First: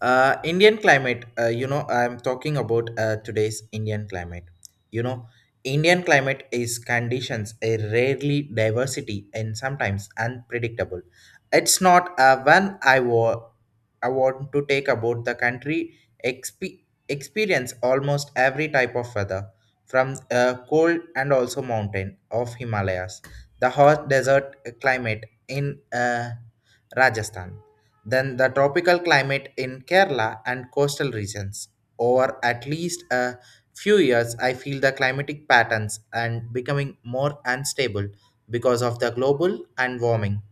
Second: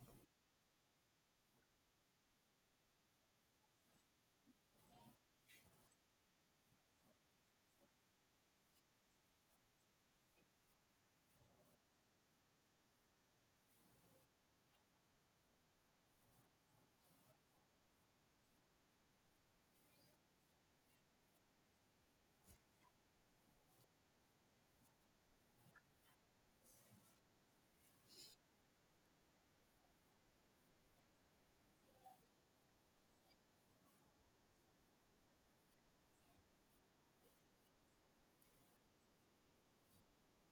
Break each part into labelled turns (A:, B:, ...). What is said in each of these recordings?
A: Indian climate, I'm talking about today's Indian climate. You know, Indian climate is conditions a rarely diversity and sometimes unpredictable. It's not when I wa- I want to take about the country exp- experience almost every type of weather from cold and also mountain of Himalayas, the hot desert climate in Rajasthan than the tropical climate in Kerala and coastal regions. Over at least a few years, I feel the climatic patterns and becoming more unstable because of the global and warming,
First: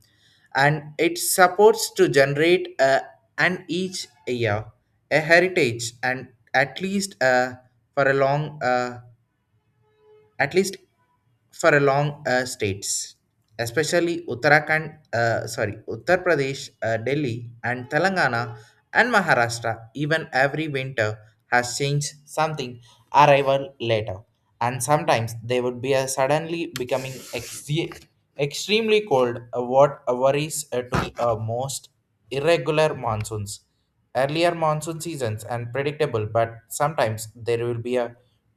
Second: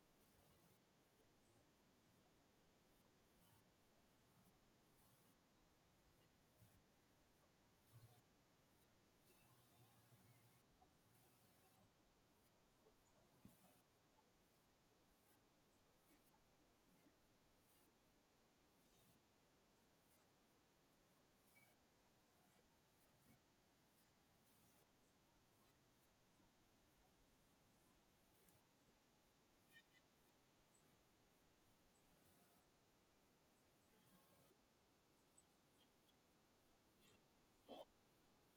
A: and it supports to generate an each year a heritage and at least for a long at least for a long states, especially Uttar Pradesh, Delhi, and Telangana, and Maharashtra. Even every winter has changed something arrival later, and sometimes they would be suddenly becoming extremely cold. What worries to most irregular monsoons. Earlier monsoon seasons and predictable, but sometimes there will be a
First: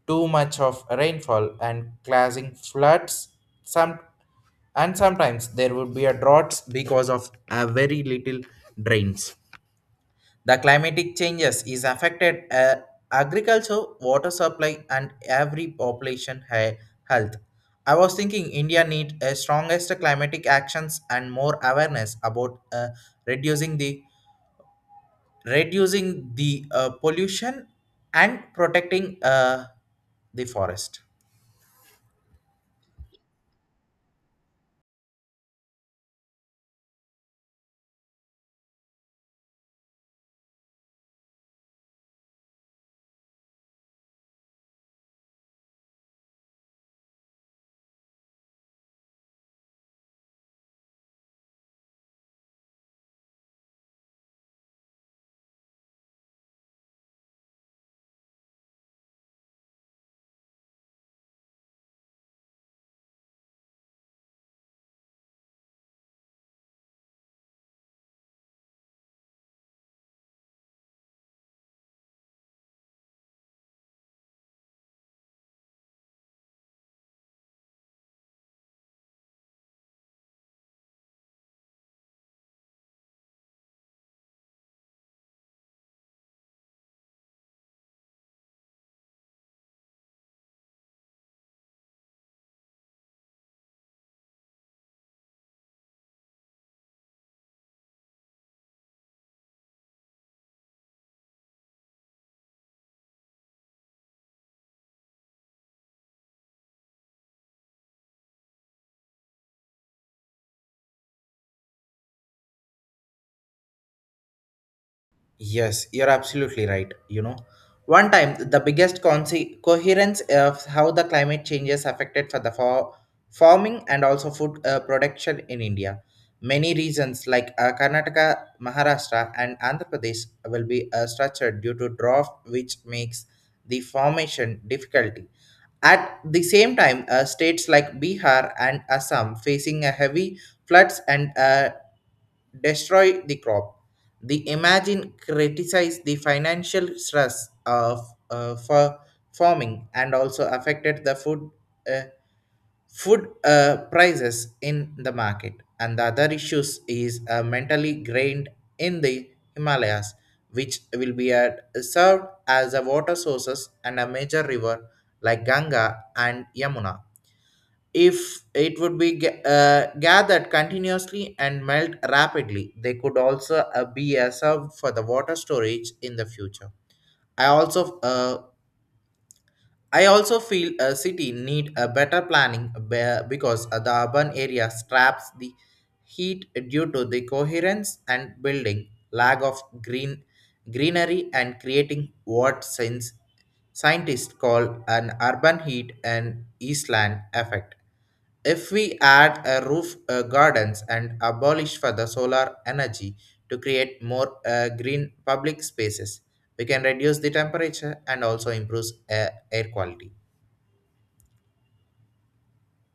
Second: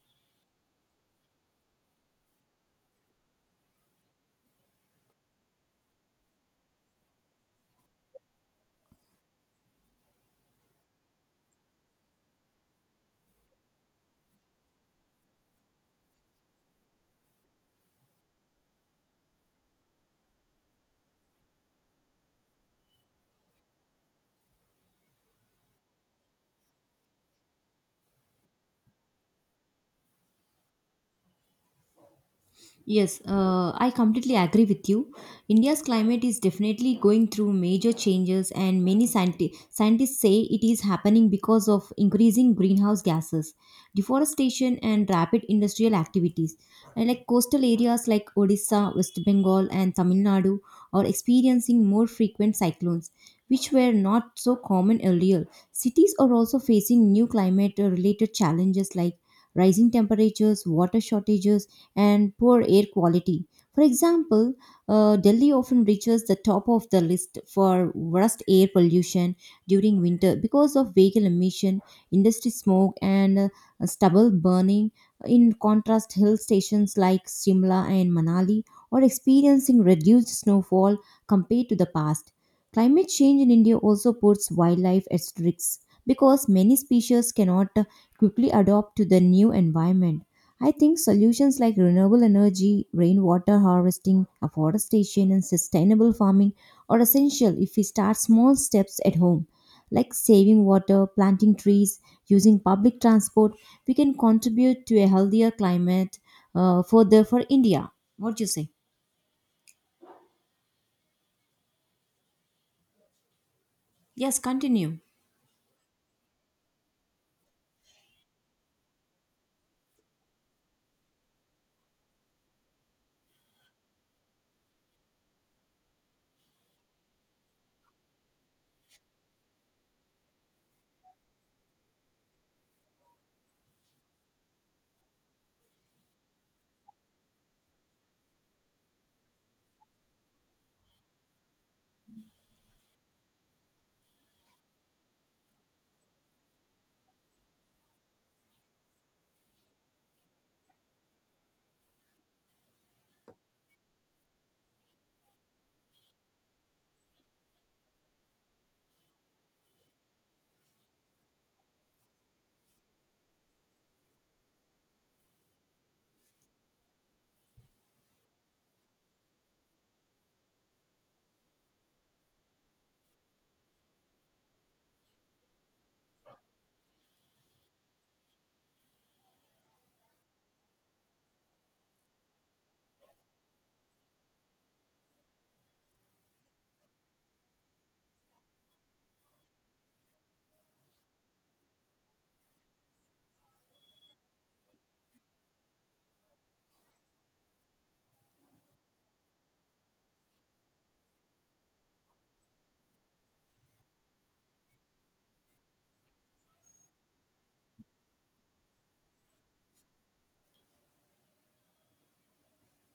A: too much of rainfall and causing floods some, and sometimes there would be a droughts because of a very little drains. The climatic changes is affected agriculture water supply and every population health. I was thinking India need a strongest climatic actions and more awareness about reducing the reducing the pollution and protecting uh, the forest.
B: Yes, I completely agree with you. India's climate is definitely going through major changes, and many scientists say it is happening because of increasing greenhouse gases, deforestation, and rapid industrial activities. And like coastal areas like Odisha, West Bengal, and Tamil Nadu are experiencing more frequent cyclones, which were not so common earlier. Cities are also facing new climate-related challenges like rising temperatures, water shortages and poor air quality. For example, Delhi often reaches the top of the list for worst air pollution during winter because of vehicle emission, industry smoke, and stubble burning. In contrast, hill stations like Shimla and Manali are experiencing reduced snowfall compared to the past. Climate change in India also puts wildlife at risk because many species cannot quickly adapt to the new environment. I think solutions like renewable energy, rainwater harvesting, afforestation, and sustainable farming are essential if we start small steps at home. Like saving water, planting trees, using public transport, we can contribute to a healthier climate further for India. What do you say? Yes, continue.
A: Yes, you're absolutely right. You know, one time the biggest coherence of how the climate changes affected for the farming and also food production in India. Many regions like Karnataka, Maharashtra, and Andhra Pradesh will be structured due to drought, which makes the formation difficulty. At the same time, states like Bihar and Assam facing a heavy floods and destroy the crop. The imagine criticized the financial stress of for farming and also affected the uh, food prices in the market. And the other issues is mentally grained in the Himalayas, which will be served as a water sources and a major river like Ganga and Yamuna. If it would be gathered continuously and melt rapidly, they could also be a serve for the water storage in the future. i also uh, I also feel a city need a better planning because the urban area traps the heat due to the coherence and building, lack of greenery, and creating what since scientists call an urban heat and island effect. If we add a roof gardens and abolish for the solar energy to create more green public spaces, we can reduce the temperature and also improve air quality.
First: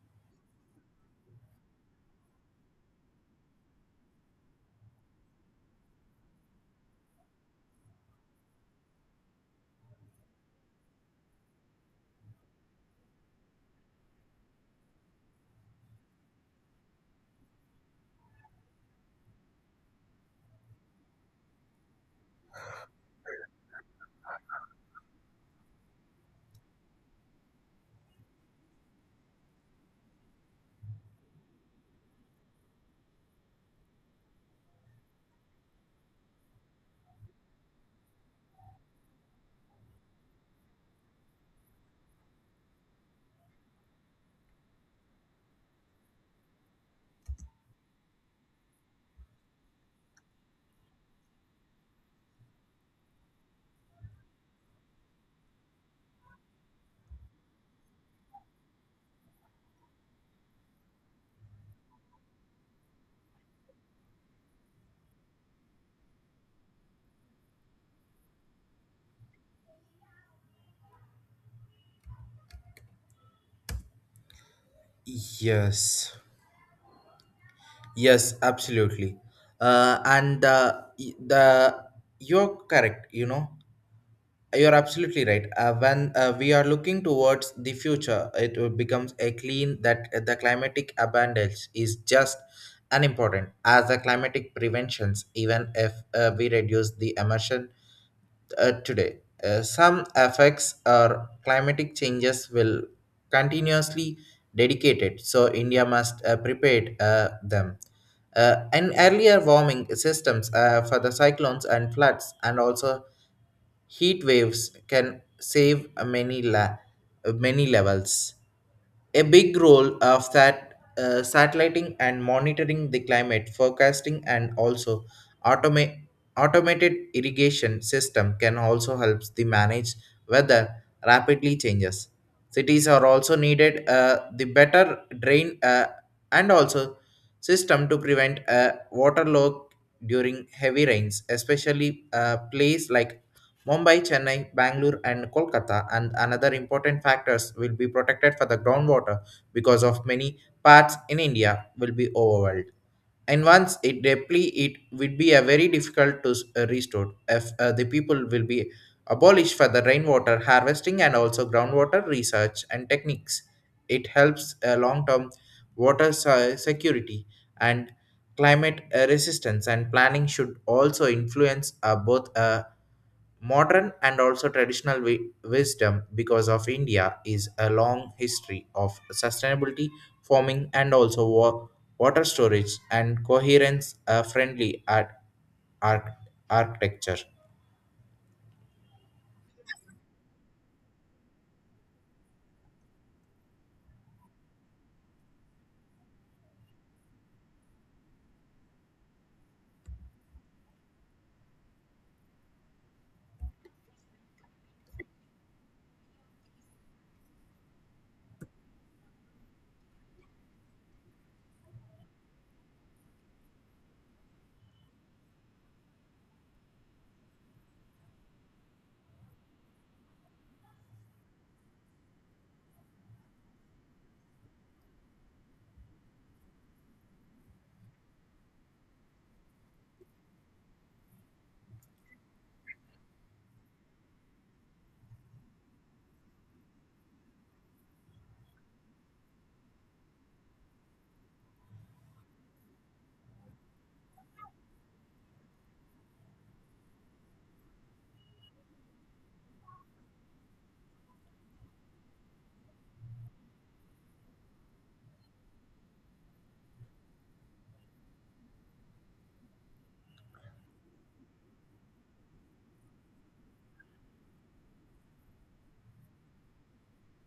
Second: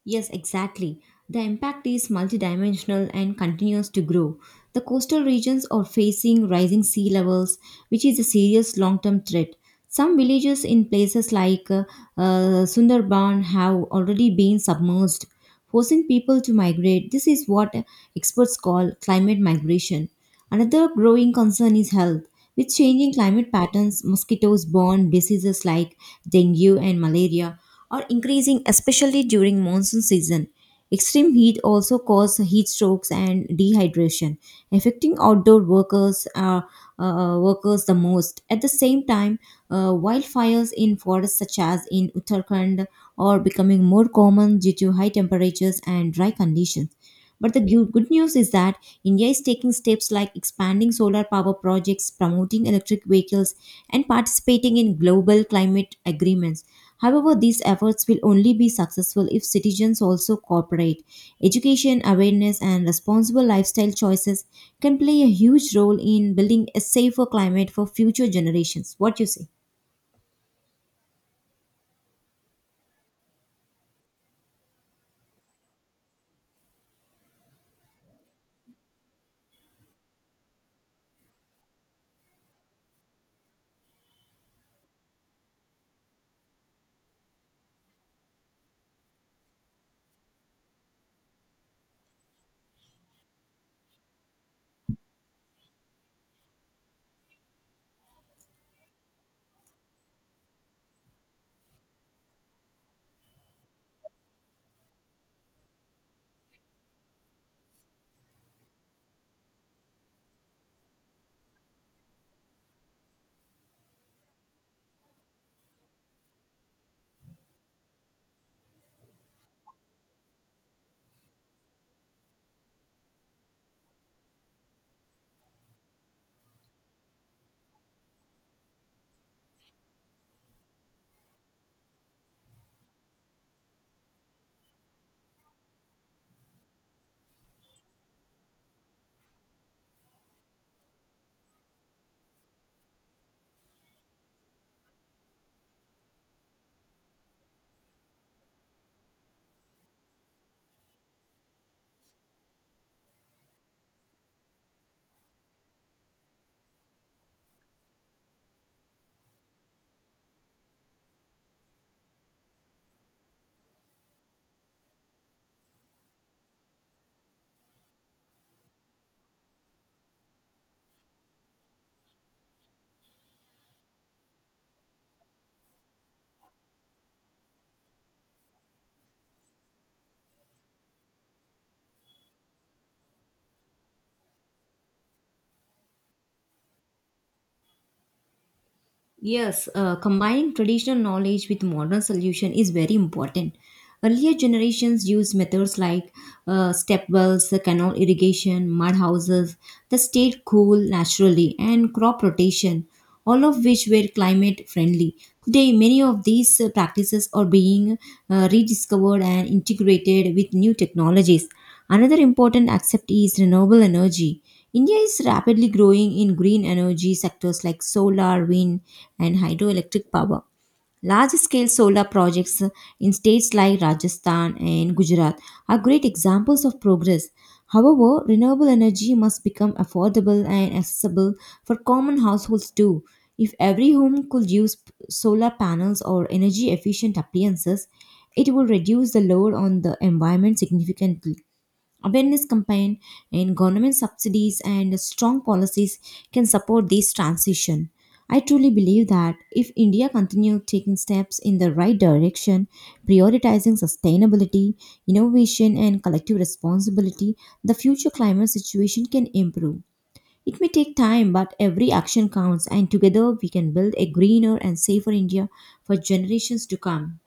B: Yes, exactly. The impact is multidimensional and continues to grow. The coastal regions are facing rising sea levels, which is a serious long term threat. Some villages in places like Sundarban have already been submerged, forcing people to migrate. This is what experts call climate migration. Another growing concern is health. With changing climate patterns, mosquitoes borne diseases like dengue and malaria are increasing, especially during monsoon season. Extreme heat also causes heat strokes and dehydration, affecting outdoor workers the most. At the same time, wildfires in forests such as in Uttarakhand are becoming more common due to high temperatures and dry conditions. But the good news is that India is taking steps like expanding solar power projects, promoting electric vehicles, and participating in global climate agreements. However, these efforts will only be successful if citizens also cooperate. Education, awareness, and responsible lifestyle choices can play a huge role in building a safer climate for future generations. What you say?
A: Yes, yes, absolutely. And the You're correct. You're absolutely right. When we are looking towards the future, it will becomes a clean that the climatic abundance is just unimportant as the climatic preventions, even if we reduce the emission today. Some effects or climatic changes will continuously dedicated, so India must prepare them. And earlier warming systems for the cyclones and floods, and also heat waves can save many la- many levels. A big role of that satelliting and monitoring the climate forecasting, and also automate automated irrigation system can also help the manage weather rapidly changes. Cities are also needed the better drain and also system to prevent water log during heavy rains, especially place like Mumbai, Chennai, Bangalore, and Kolkata, and another important factors will be protected for the groundwater because of many parts in India will be overwhelmed. And once it deplete, it would be a very difficult to restore if the people will be abolished for the rainwater harvesting and also groundwater research and techniques. It helps long-term security and climate resistance and planning should also influence both modern and also traditional wisdom because of India is a long history of sustainability farming and also water storage and coherence friendly at architecture.
B: Yes, combining traditional knowledge with modern solution is very important. Earlier generations used methods like step wells, canal irrigation, mud houses that stayed cool naturally, and crop rotation, all of which were climate friendly. Today, many of these practices are being rediscovered and integrated with new technologies. Another important aspect is renewable energy. India is rapidly growing in green energy sectors like solar, wind, and hydroelectric power. Large scale solar projects in states like Rajasthan and Gujarat are great examples of progress. However, renewable energy must become affordable and accessible for common households too. If every home could use solar panels or energy efficient appliances, it will reduce the load on the environment significantly. Awareness campaign and government subsidies and strong policies can support this transition. I truly believe that if India continues taking steps in the right direction, prioritizing sustainability, innovation, and collective responsibility, the future climate situation can improve. It may take time, but every action counts, and together we can build a greener and safer India for generations to come.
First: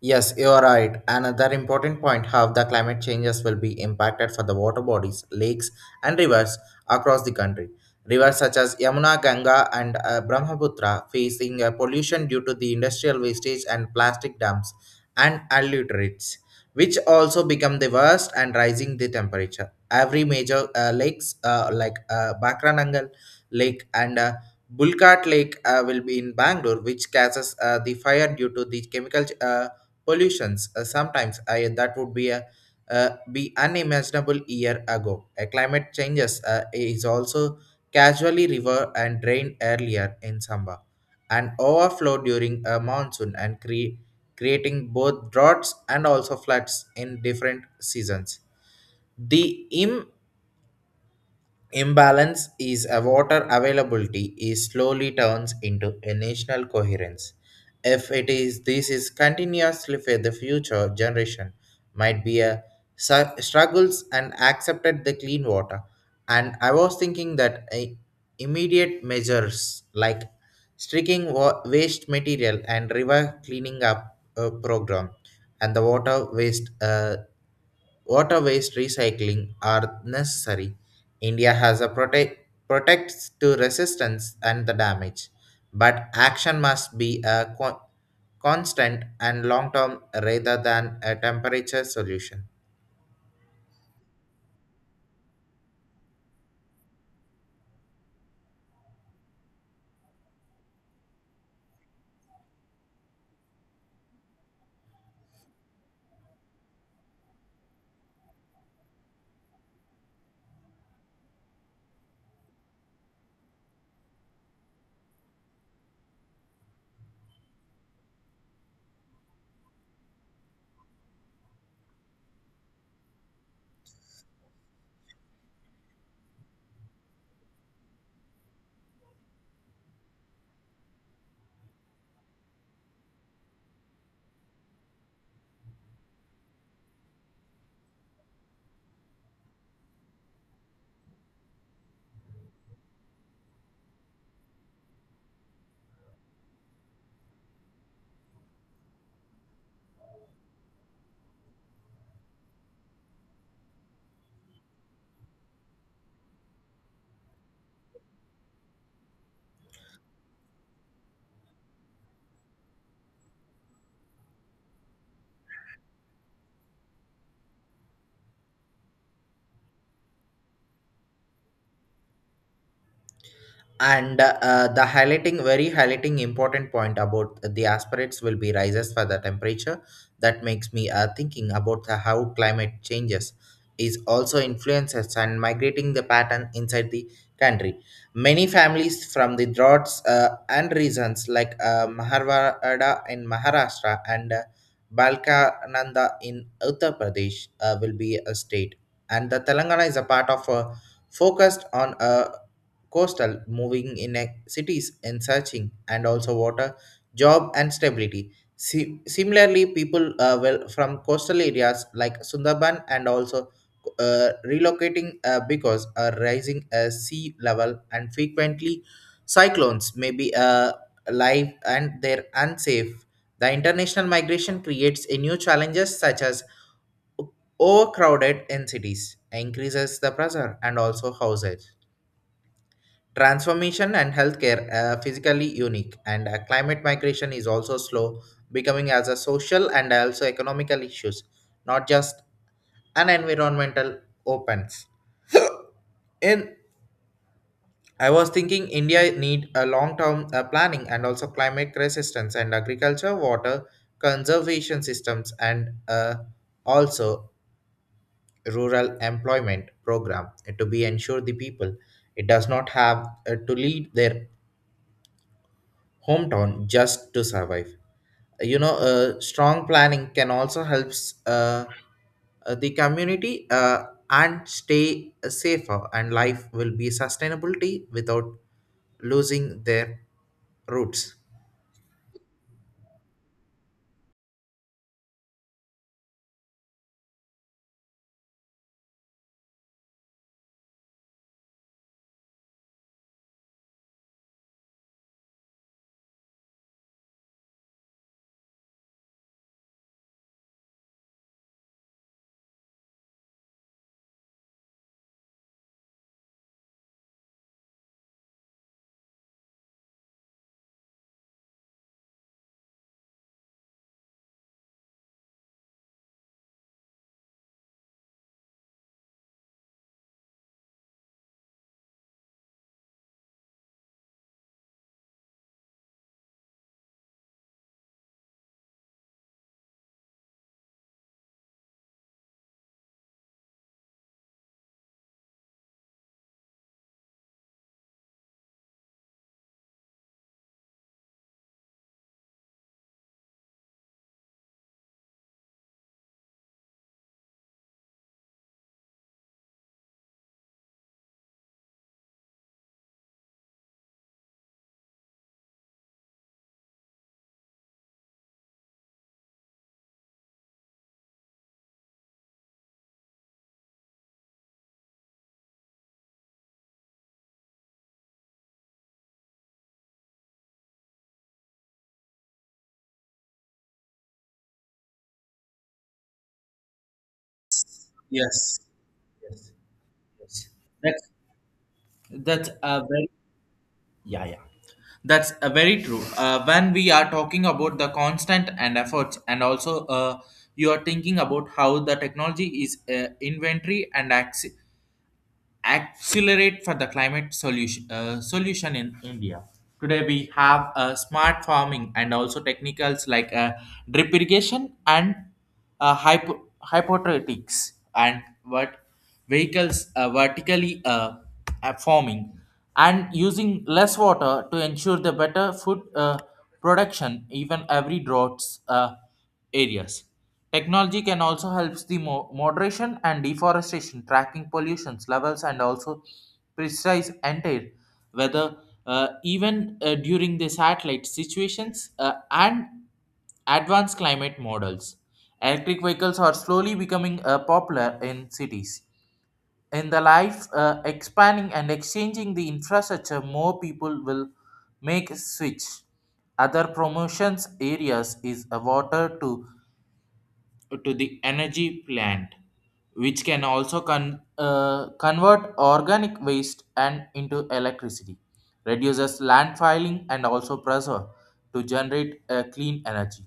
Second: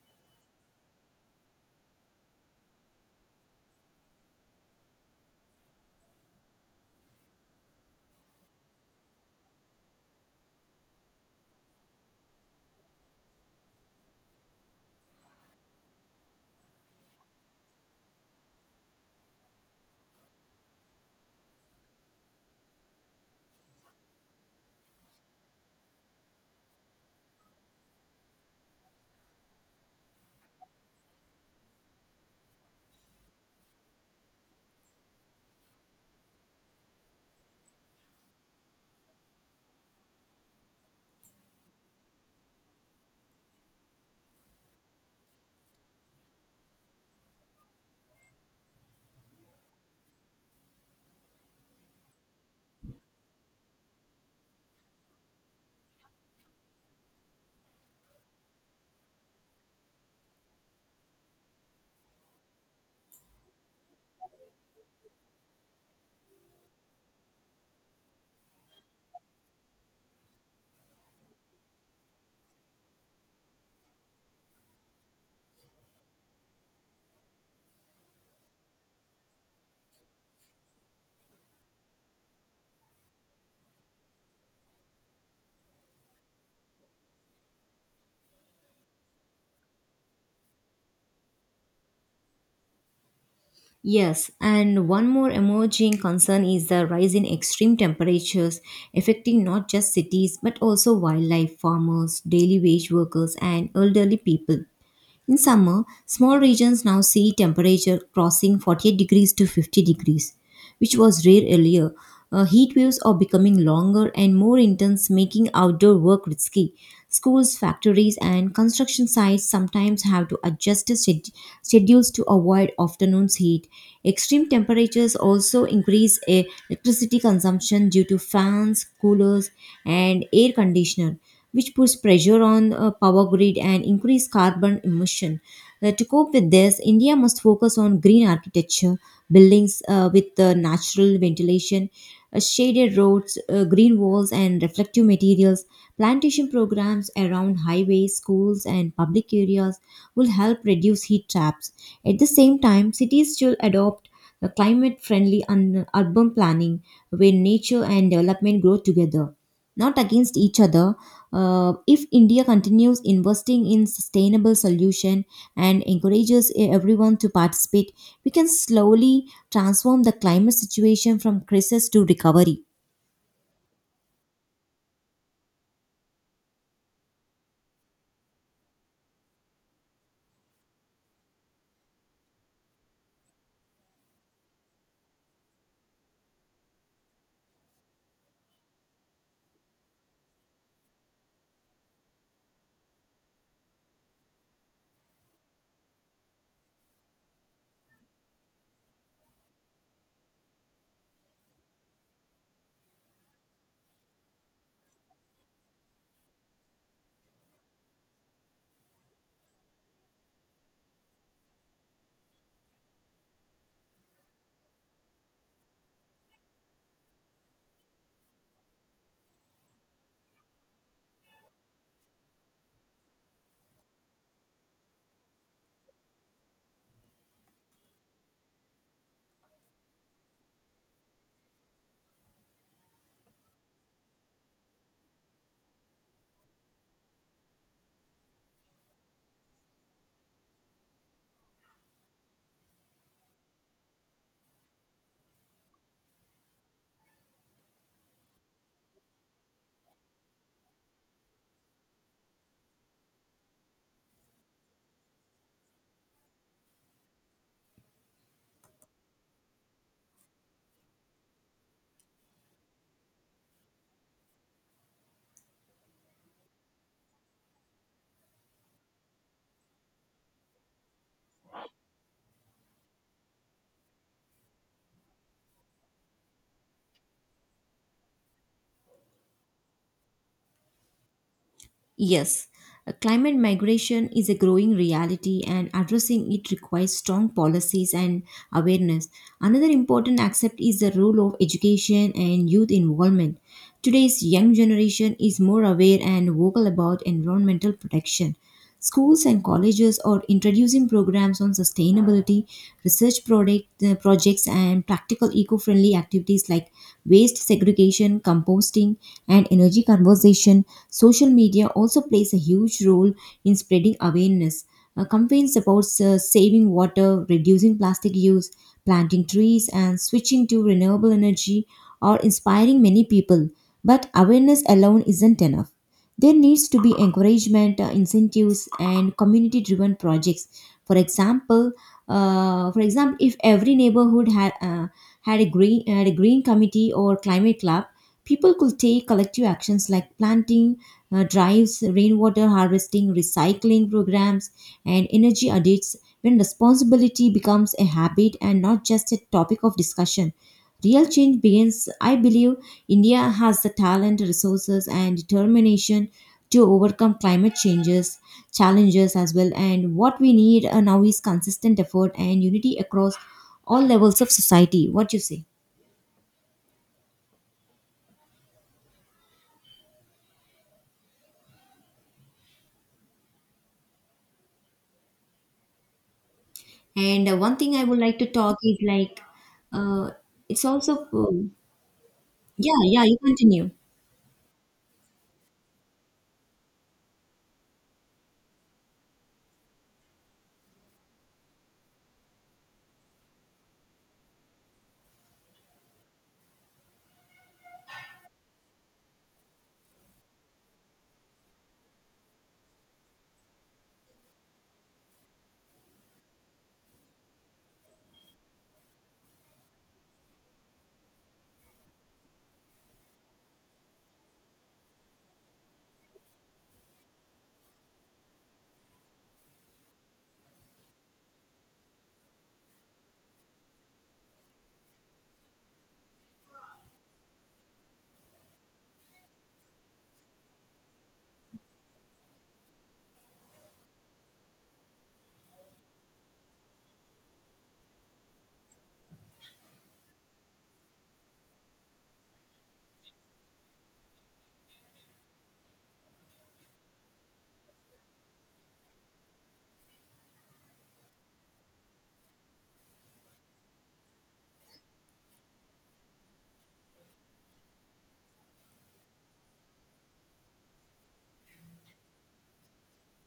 A: Yes, you are right. Another important point how the climate changes will be impacted for the water bodies, lakes, and rivers across the country. Rivers such as Yamuna, Ganga, and Brahmaputra facing pollution due to the industrial wastage and plastic dumps and alliterates, which also become the worst and rising the temperature. Every major lakes like Bakranangal Lake and Bulkat Lake will be in Bangalore, which causes the fire due to the chemical pollutions sometimes I, that would be a be unimaginable year ago. A climate changes is also casually river and drain earlier in summer and overflow during a monsoon, and creating both droughts and also floods in different seasons. The Imbalance is a water availability is slowly turns into a national coherence. If it is this is continuously for the future generation, might be a struggles and accepted the clean water. And I was thinking that a immediate measures like streaking waste material and river cleaning up program and the water waste recycling are necessary. India has a protects to resistance and the damage, but action must be a constant and long term rather than a temperature solution.
B: Yes, and one more emerging concern is the rise in extreme temperatures affecting not just cities but also wildlife, farmers, daily wage workers, and elderly people. In summer, small regions now see temperature crossing 48 degrees to 50 degrees, which was rare earlier. Heat waves are becoming longer and more intense, making outdoor work risky. Schools, factories, and construction sites sometimes have to adjust their schedules to avoid afternoon's heat. Extreme temperatures also increase electricity consumption due to fans, coolers, and air conditioner which puts pressure on power grid and increase carbon emission. To cope with this, India must focus on green architecture, buildings with natural ventilation, shaded roads, green walls, and reflective materials. Plantation programs around highways, schools, and public areas will help reduce heat traps. At the same time, cities should adopt a climate friendly and urban planning where nature and development grow together, not against each other. If India continues investing in sustainable solution and encourages everyone to participate, we can slowly transform the climate situation from crisis to recovery.
A: And the highlighting very highlighting important point about the aspirates will be rises for the temperature that makes me thinking about the how climate changes is also influences and migrating the pattern inside the country. Many families from the droughts and reasons like maharwada in maharashtra and balkananda in uttar pradesh will be a state, and the telangana is a part of a focused on coastal moving in cities and searching and also water, job, and stability. Similarly, people well from coastal areas like Sundarban and also relocating because a rising sea level and frequently cyclones may be live and they're unsafe. The international migration creates a new challenges such as overcrowded in cities, increases the pressure and also houses. Transformation and healthcare are physically unique, and climate migration is also slow, becoming as a social and also economical issues, not just an environmental opens. In, I was thinking India need a long-term planning and also climate resistance and agriculture, water conservation systems, and also rural employment program to be ensure the people it does not have to lead their hometown just to survive. Strong planning can also helps the community and stay safer, and life will be sustainability without losing their roots.
B: Yes, climate migration is a growing reality and addressing it requires strong policies and awareness. Another important aspect is the role of education and youth involvement. Today's young generation is more aware and vocal about environmental protection. Schools and colleges are introducing programs on sustainability, research projects, and practical eco friendly activities like waste segregation, composting, and energy conservation. Social media also plays a huge role in spreading awareness. Campaigns about saving water, reducing plastic use, planting trees, and switching to renewable energy are inspiring many people. But awareness alone isn't enough. There needs to be encouragement, incentives, and community-driven projects. For example, for example, if every neighborhood had a green committee or climate club, people could take collective actions like planting drives, rainwater harvesting, recycling programs, and energy audits. When responsibility becomes a habit and not just a topic of discussion, real change begins. I believe India has the talent, resources, and determination to overcome climate changes, challenges as well. And what we need now is consistent effort and unity across all levels of society. What you say? And one thing I would like to talk
A: Yes,
B: is like, uh,
A: yes.
B: it's also,
A: that's that's
B: yeah,
A: a
B: yeah,
A: very
B: you continue.
A: Yeah, yeah. That's a very true. When we are talking about the constant and efforts, and also you are thinking about how the technology is inventory and access accelerate for the climate solution solution in India. Today we have smart farming and also technicals like drip irrigation and uh, hypo- hypothetics and what vehicles vertically farming and using less water to ensure the better food production even every droughts areas. Technology can also helps the moderation and deforestation, tracking pollution levels, and also precise entire weather, even during the satellite situations and advanced climate models. Electric vehicles are slowly becoming popular in cities. In the life, expanding and exchanging the infrastructure, more people will make a switch. Other promotions areas is water to the energy plant, which can also convert organic waste and into electricity, reduces landfilling and also pressure to generate clean energy.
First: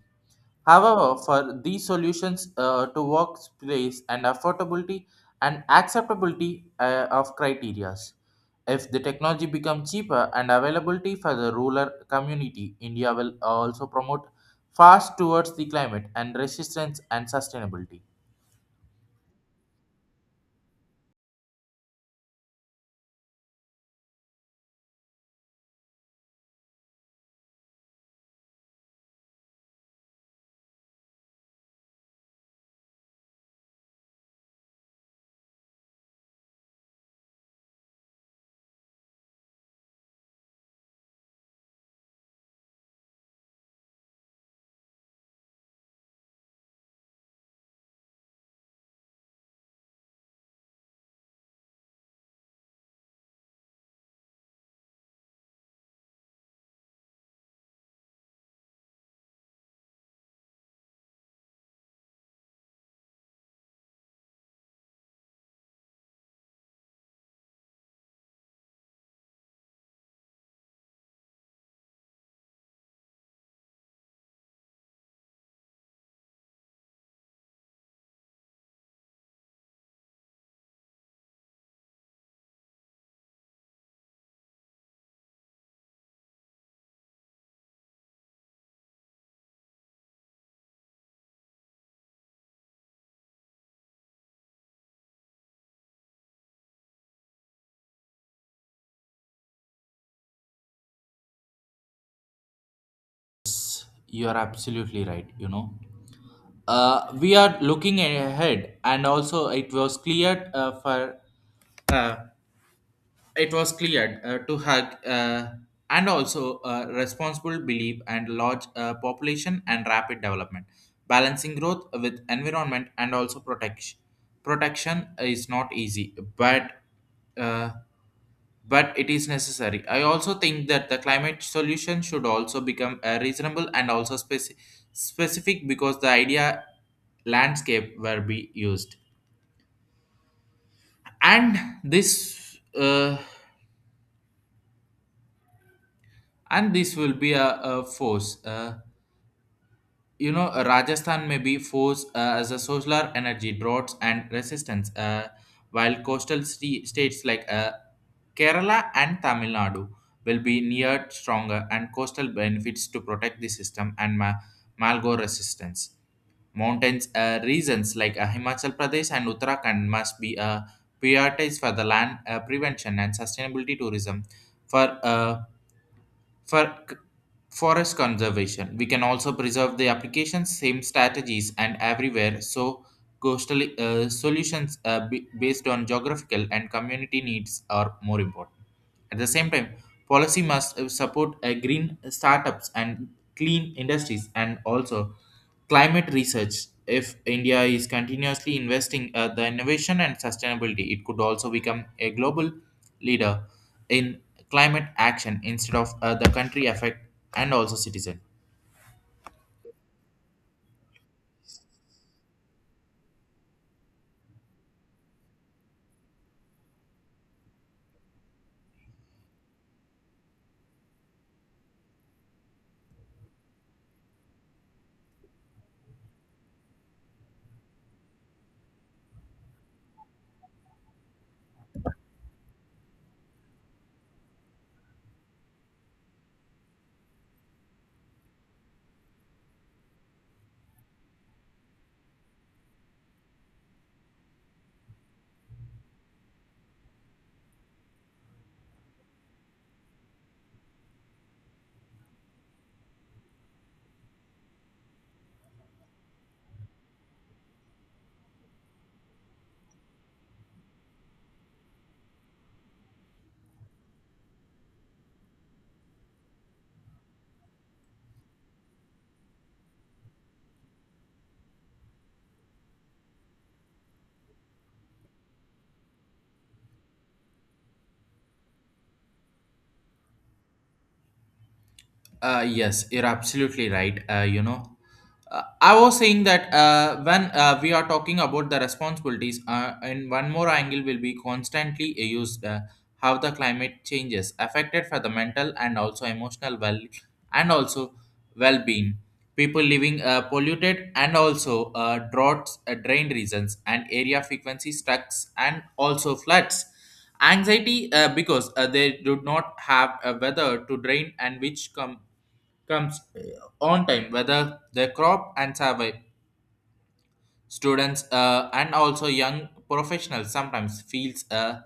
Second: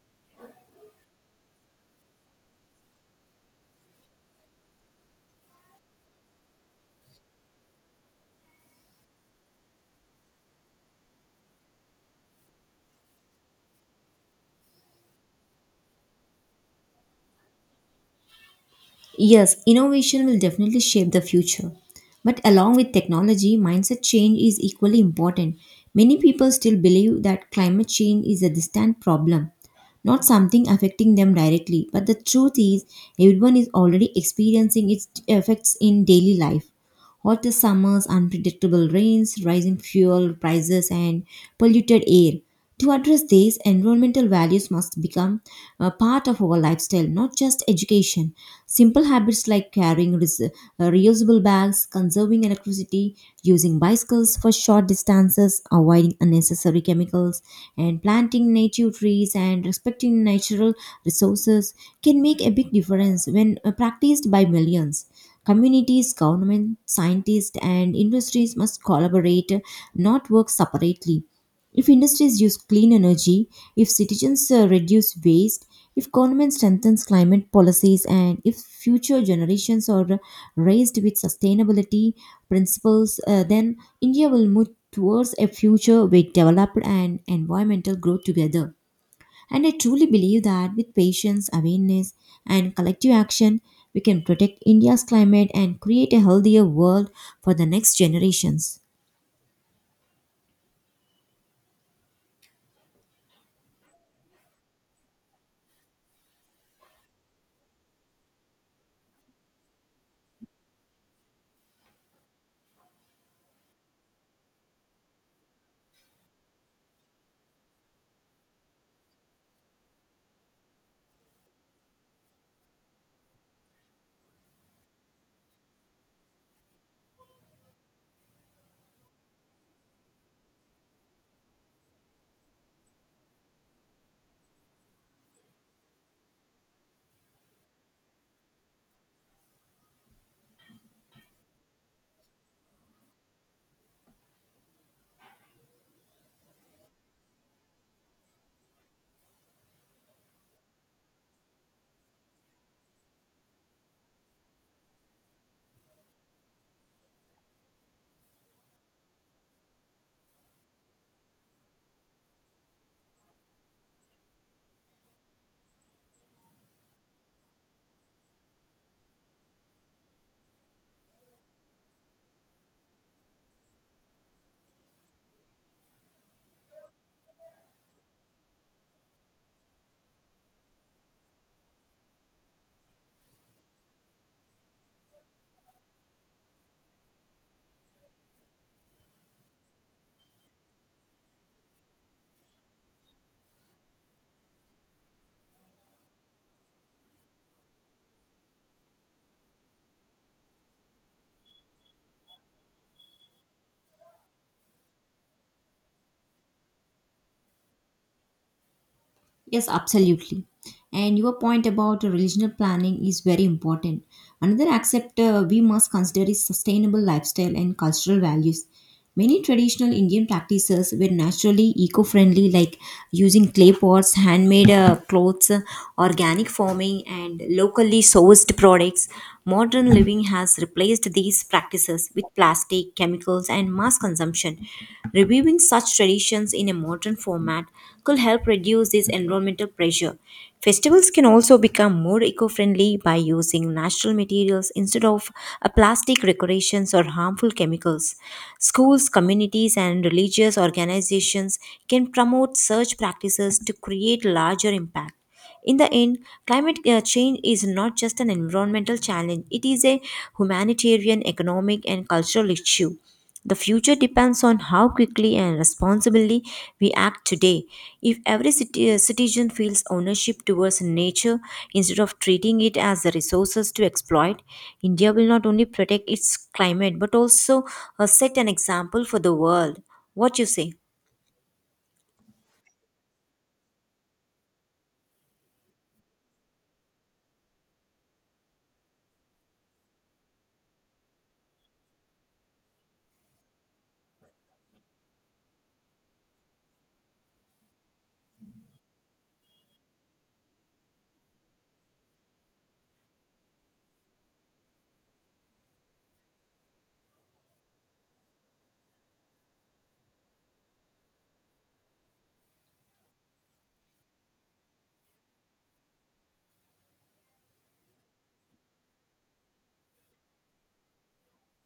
A: However, for these solutions to workplace and affordability and acceptability of criterias, if the technology becomes cheaper and availability for the rural community, India will also promote fast towards the climate and resistance and sustainability.
B: Yes, innovation will definitely shape the future. But along with technology, mindset change is equally important. Many people still believe that climate change is a distant problem, not something affecting them directly. But the truth is, everyone is already experiencing its effects in daily life. Hot summers, unpredictable rains, rising fuel prices, and polluted air. To address these, environmental values must become a part of our lifestyle, not just education. Simple habits like carrying reusable bags, conserving electricity, using bicycles for short distances, avoiding unnecessary chemicals, and planting native trees and respecting natural resources can make a big difference when practiced by millions. Communities, government, scientists, and industries must collaborate, not work separately. If industries use clean energy, if citizens reduce waste, if government strengthens climate policies, and if future generations are raised with sustainability principles, then India will move towards a future with developed and environmental growth together. And I truly believe that with patience, awareness, and collective action, we can protect India's climate and create a healthier world for the next generations.
A: You are absolutely right. We are looking ahead, and also it was clear for. Uh, it was cleared to hug and also responsible belief and large population and rapid development, balancing growth with environment and also protection is not easy, uh, but it is necessary. I also think that the climate solution should also become reasonable and also specific because the idea landscape will be used, and this uh, this will be a force. Rajasthan may be forced as a solar energy droughts and resistance while coastal states like Kerala and Tamil Nadu will be near stronger and coastal benefits to protect the system and malgo resistance. Mountains regions like Himachal Pradesh and Uttarakhand must be prioritized for the land prevention and sustainability tourism for uh, for forest conservation, we can also preserve the applications, same strategies, and everywhere. So, coastal solutions based on geographical and community needs are more important. At the same time, policy must support green startups and clean industries, and also climate research if india is continuously investing the innovation and sustainability it could also become a global leader in climate action instead of the country effect and also citizen.
B: Yes, absolutely. And your point about regional planning is very important. Another aspect we must consider is sustainable lifestyle and cultural values. Many traditional Indian practices were naturally eco friendly, like using clay pots, handmade clothes, organic farming, and locally sourced products. Modern living has replaced these practices with plastic, chemicals, and mass consumption. Reviewing such traditions in a modern format could help reduce this environmental pressure. Festivals can also become more eco-friendly by using natural materials instead of plastic decorations or harmful chemicals. Schools, communities and religious organizations can promote such practices to create larger impact. In the end, climate change is not just an environmental challenge, it is a humanitarian, economic, and cultural issue. The future depends on how quickly and responsibly we act today. If every citizen feels ownership towards nature instead of treating it as a resources to exploit, India will not only protect its climate but also set an example for the world. What you say?
A: Yes, you're absolutely right. I was saying that when we are talking about the responsibilities, and one more angle will be constantly used how the climate changes affected for the mental and also emotional well and also well-being. People living polluted and also droughts, drain reasons, and area frequency strikes and also floods anxiety because they do not have a weather to drain and which comes on time, whether the crop and survive. Students and also young professionals sometimes feels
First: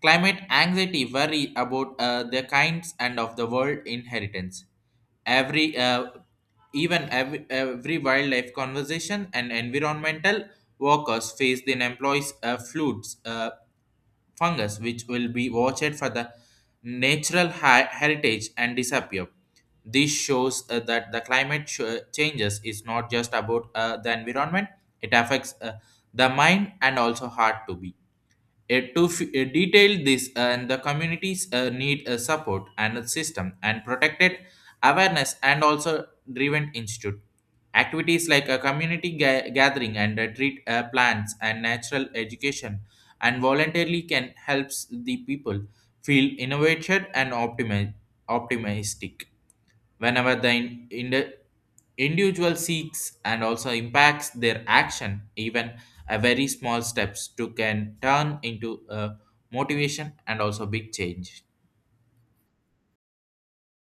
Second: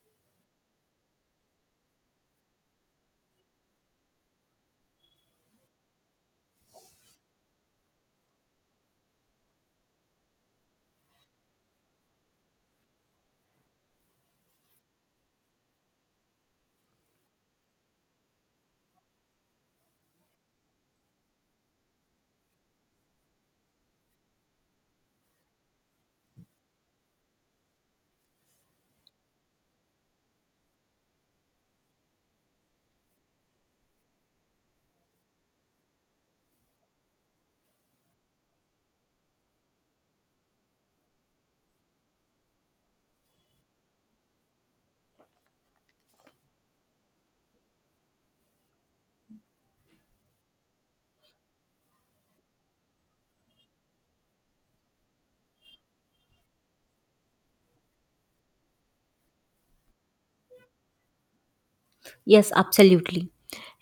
A: climate anxiety worry about the kinds and of the world inheritance. Every uh, every wildlife conservation and environmental workers face the employees floods. Fungus, which will be watched for the natural heritage and disappear. This shows that the climate changes is not just about the environment; it affects the mind and also heart to be. Detail this and the communities need a support and a system and protected awareness and also driven institute activities like a community gathering and treat plants and natural education and voluntarily can helps the people feel innovated and optimistic whenever the individual seeks and also impacts their action even a very small steps to can turn into a motivation and also big change
B: Yes, absolutely.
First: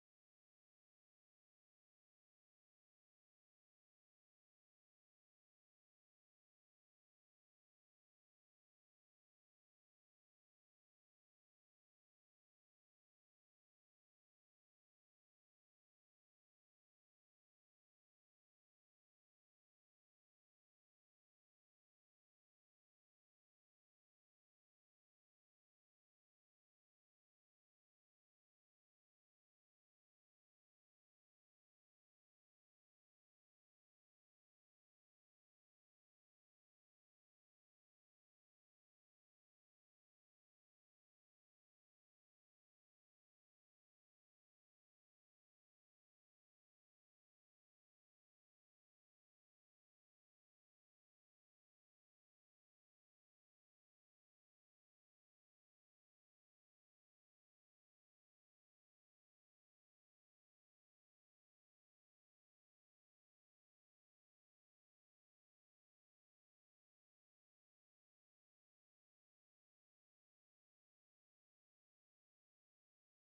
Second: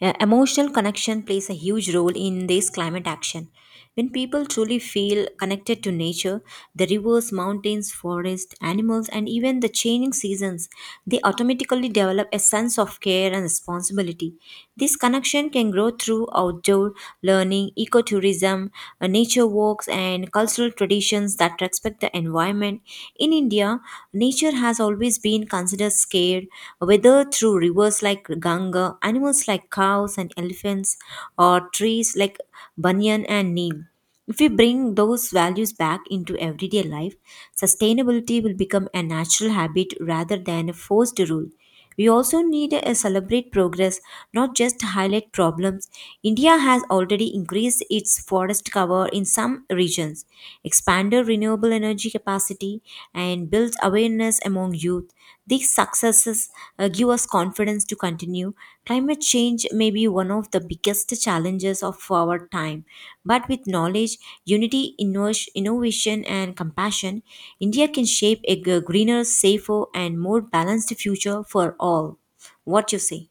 B: Emotional connection plays a huge role in this climate action. When people truly feel connected to nature, the rivers, mountains, forests, animals, and even the changing seasons, they automatically develop a sense of care and responsibility. This connection can grow through outdoor learning, ecotourism, nature walks, and cultural traditions that respect the environment. In India, nature has always been considered scared, whether through rivers like Ganga, animals like cows and elephants, or trees like banyan and neem. If we bring those values back into everyday life, sustainability will become a natural habit rather than a forced rule. We also need to celebrate progress, not just highlight problems. India has already increased its forest cover in some regions, expanded renewable energy capacity, and built awareness among youth. These successes give us confidence to continue. Climate change may be one of the biggest challenges of our time, but with knowledge, unity, innovation, and compassion, India can shape a greener, safer, and more balanced future for all. What you say?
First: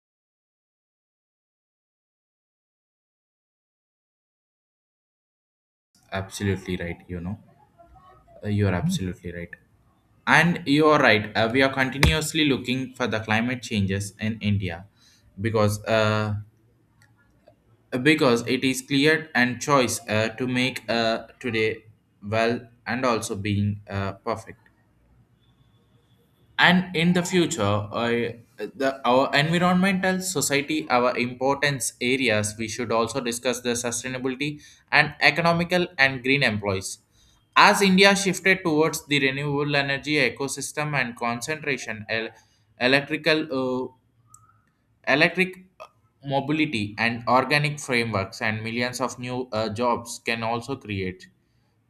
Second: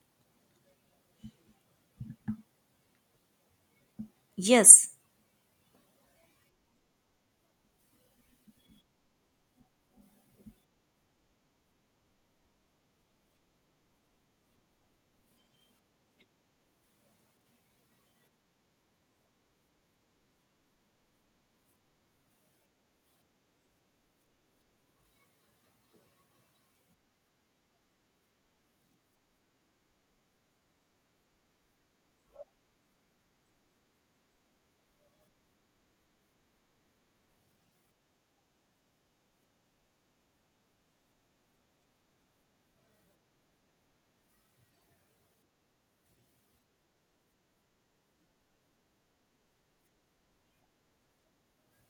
B: Yes.
A: absolutely right you know. You are absolutely right and you are right we are continuously looking for the climate changes in india because because it is clear and choice to make today well and also being perfect and in the future I, the our environmental society our importance areas we should also discuss the sustainability and economical and green employees as india shifted towards the renewable energy ecosystem and concentration electrical electric mobility and organic frameworks and millions of new jobs can also create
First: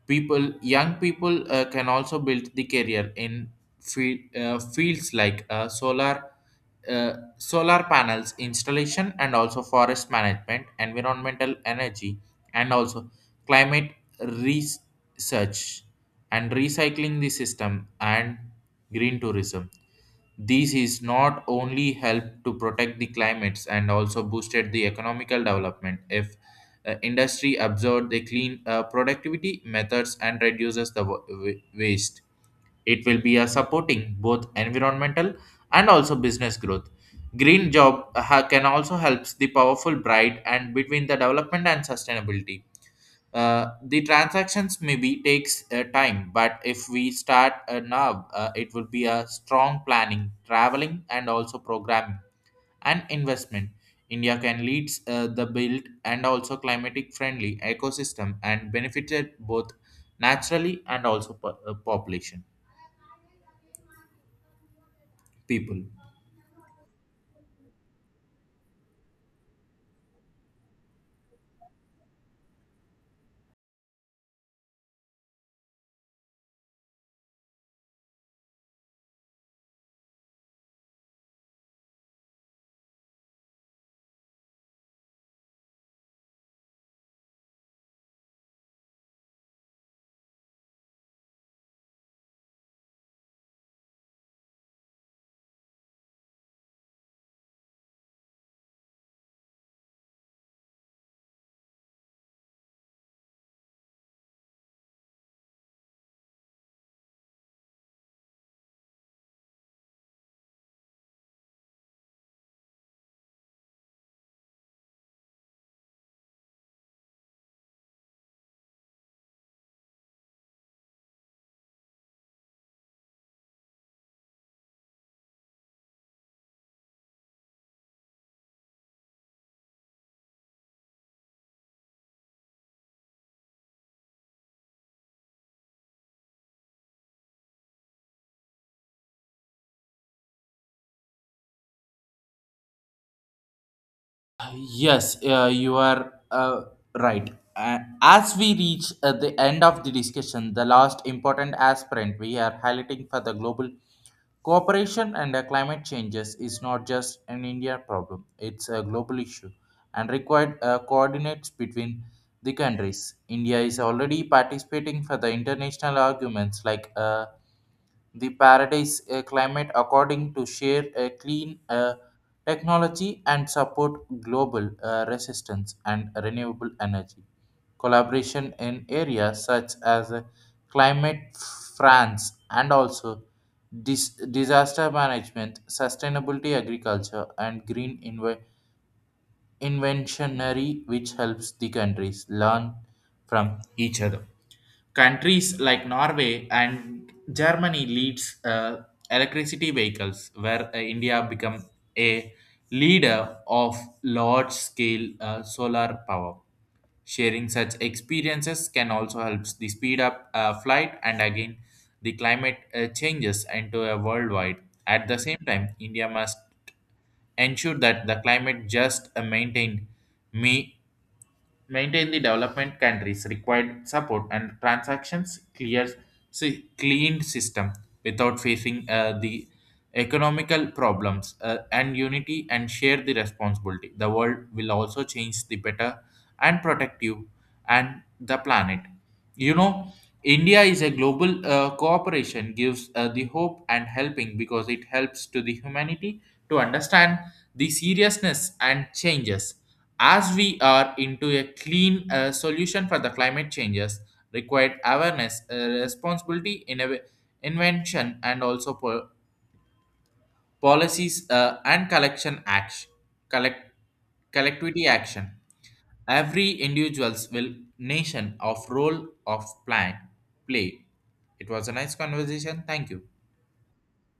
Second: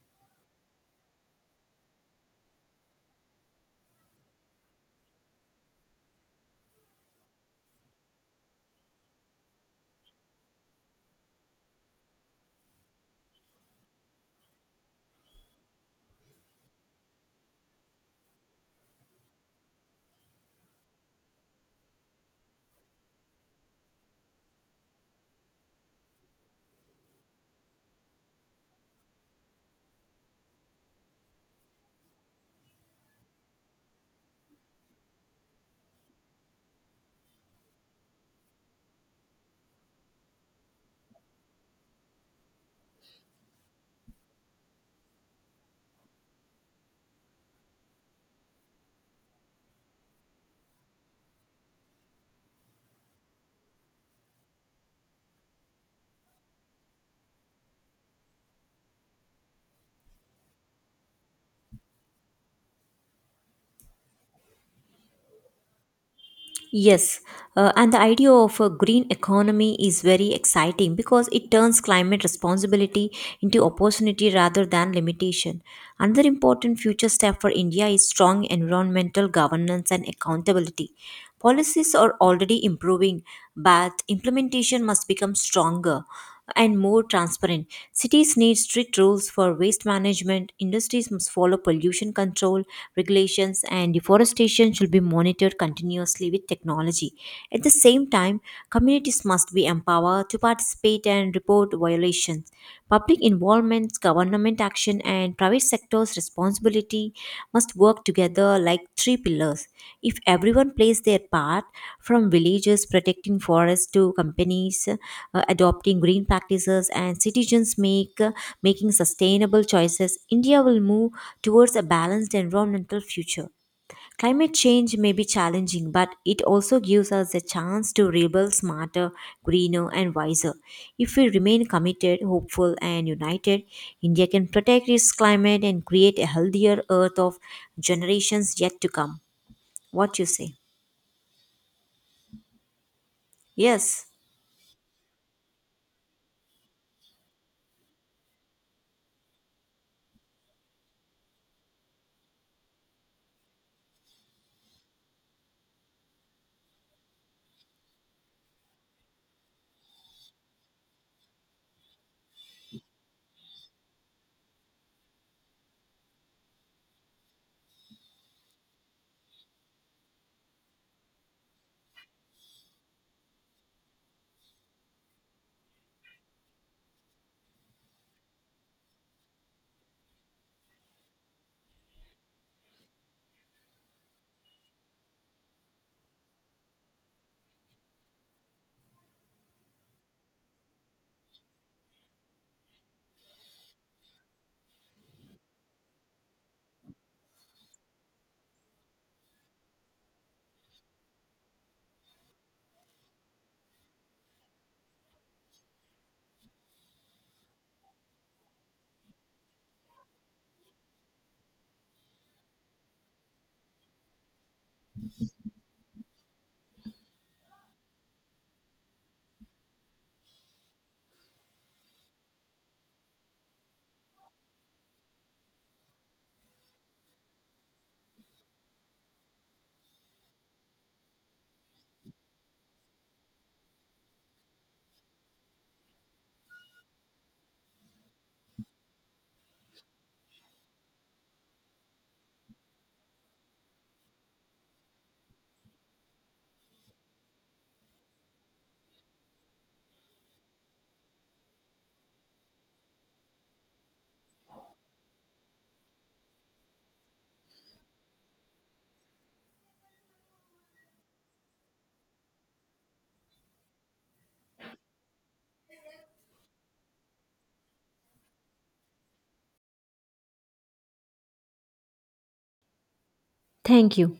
A: people young people can also build the career in fields like solar solar panels installation and also forest management environmental energy and also climate research and recycling the system and green tourism this is not only help to protect the climates and also boosted the economical development if the industry absorbs the clean productivity methods and reduces the waste. It will be a supporting both environmental and also business growth. Green job can also helps the powerful bride and between the development and sustainability. The transactions maybe takes time, but if we start now, it will be a strong planning, traveling, and also programming and investment. India can lead the build and also climatic friendly ecosystem and benefited both naturally and also population people.
B: Yes, and the idea of a green economy is very exciting because it turns climate responsibility into opportunity rather than limitation. Another important future step for India is strong environmental governance and accountability. Policies are already improving, but implementation must become stronger and more transparent. Cities need strict rules for waste management, industries must follow pollution control regulations, and deforestation should be monitored continuously with technology. At the same time, communities must be empowered to participate and report violations. Public involvement, government action, and private sector's responsibility must work together like three pillars. If everyone plays their part, from villagers protecting forests to companies adopting green practices and citizens make making sustainable choices, India will move towards a balanced environmental future. Climate change may be challenging, but it also gives us a chance to rebuild smarter, greener, and wiser. If we remain committed, hopeful, and united, India can protect its climate and create a healthier earth of generations yet to come. What you say? Yes.
A: Yes, you are right. As we reach the end of the discussion, the last important aspirant we are highlighting for the global cooperation and climate changes is not just an India problem, it's a global issue and required coordinates between the countries. India is already participating for the international arguments like the paradise climate according to share a clean technology and support global resistance and renewable energy collaboration in areas such as climate france and also disaster management sustainability agriculture and green inventionary which helps the countries learn from each other. Countries like Norway and Germany leads electricity vehicles, where India become a leader of large-scale solar power. Sharing such experiences can also help the speed up flight and again the climate changes into a worldwide. At the same time, India must ensure that the climate just me maintain the development countries required support and transactions clear cleaned system without facing the economical problems and unity and share the responsibility the world will also change the better and protect you and the planet you know india is a global cooperation gives the hope and helping because it helps to the humanity to understand the seriousness and changes as we are into a clean solution for the climate changes, required awareness, responsibility, invention, and also policies and collection action, collect- collectivity action. Every individual's will nation of role of plan play. It was a nice conversation. Thank you.
B: Thank you.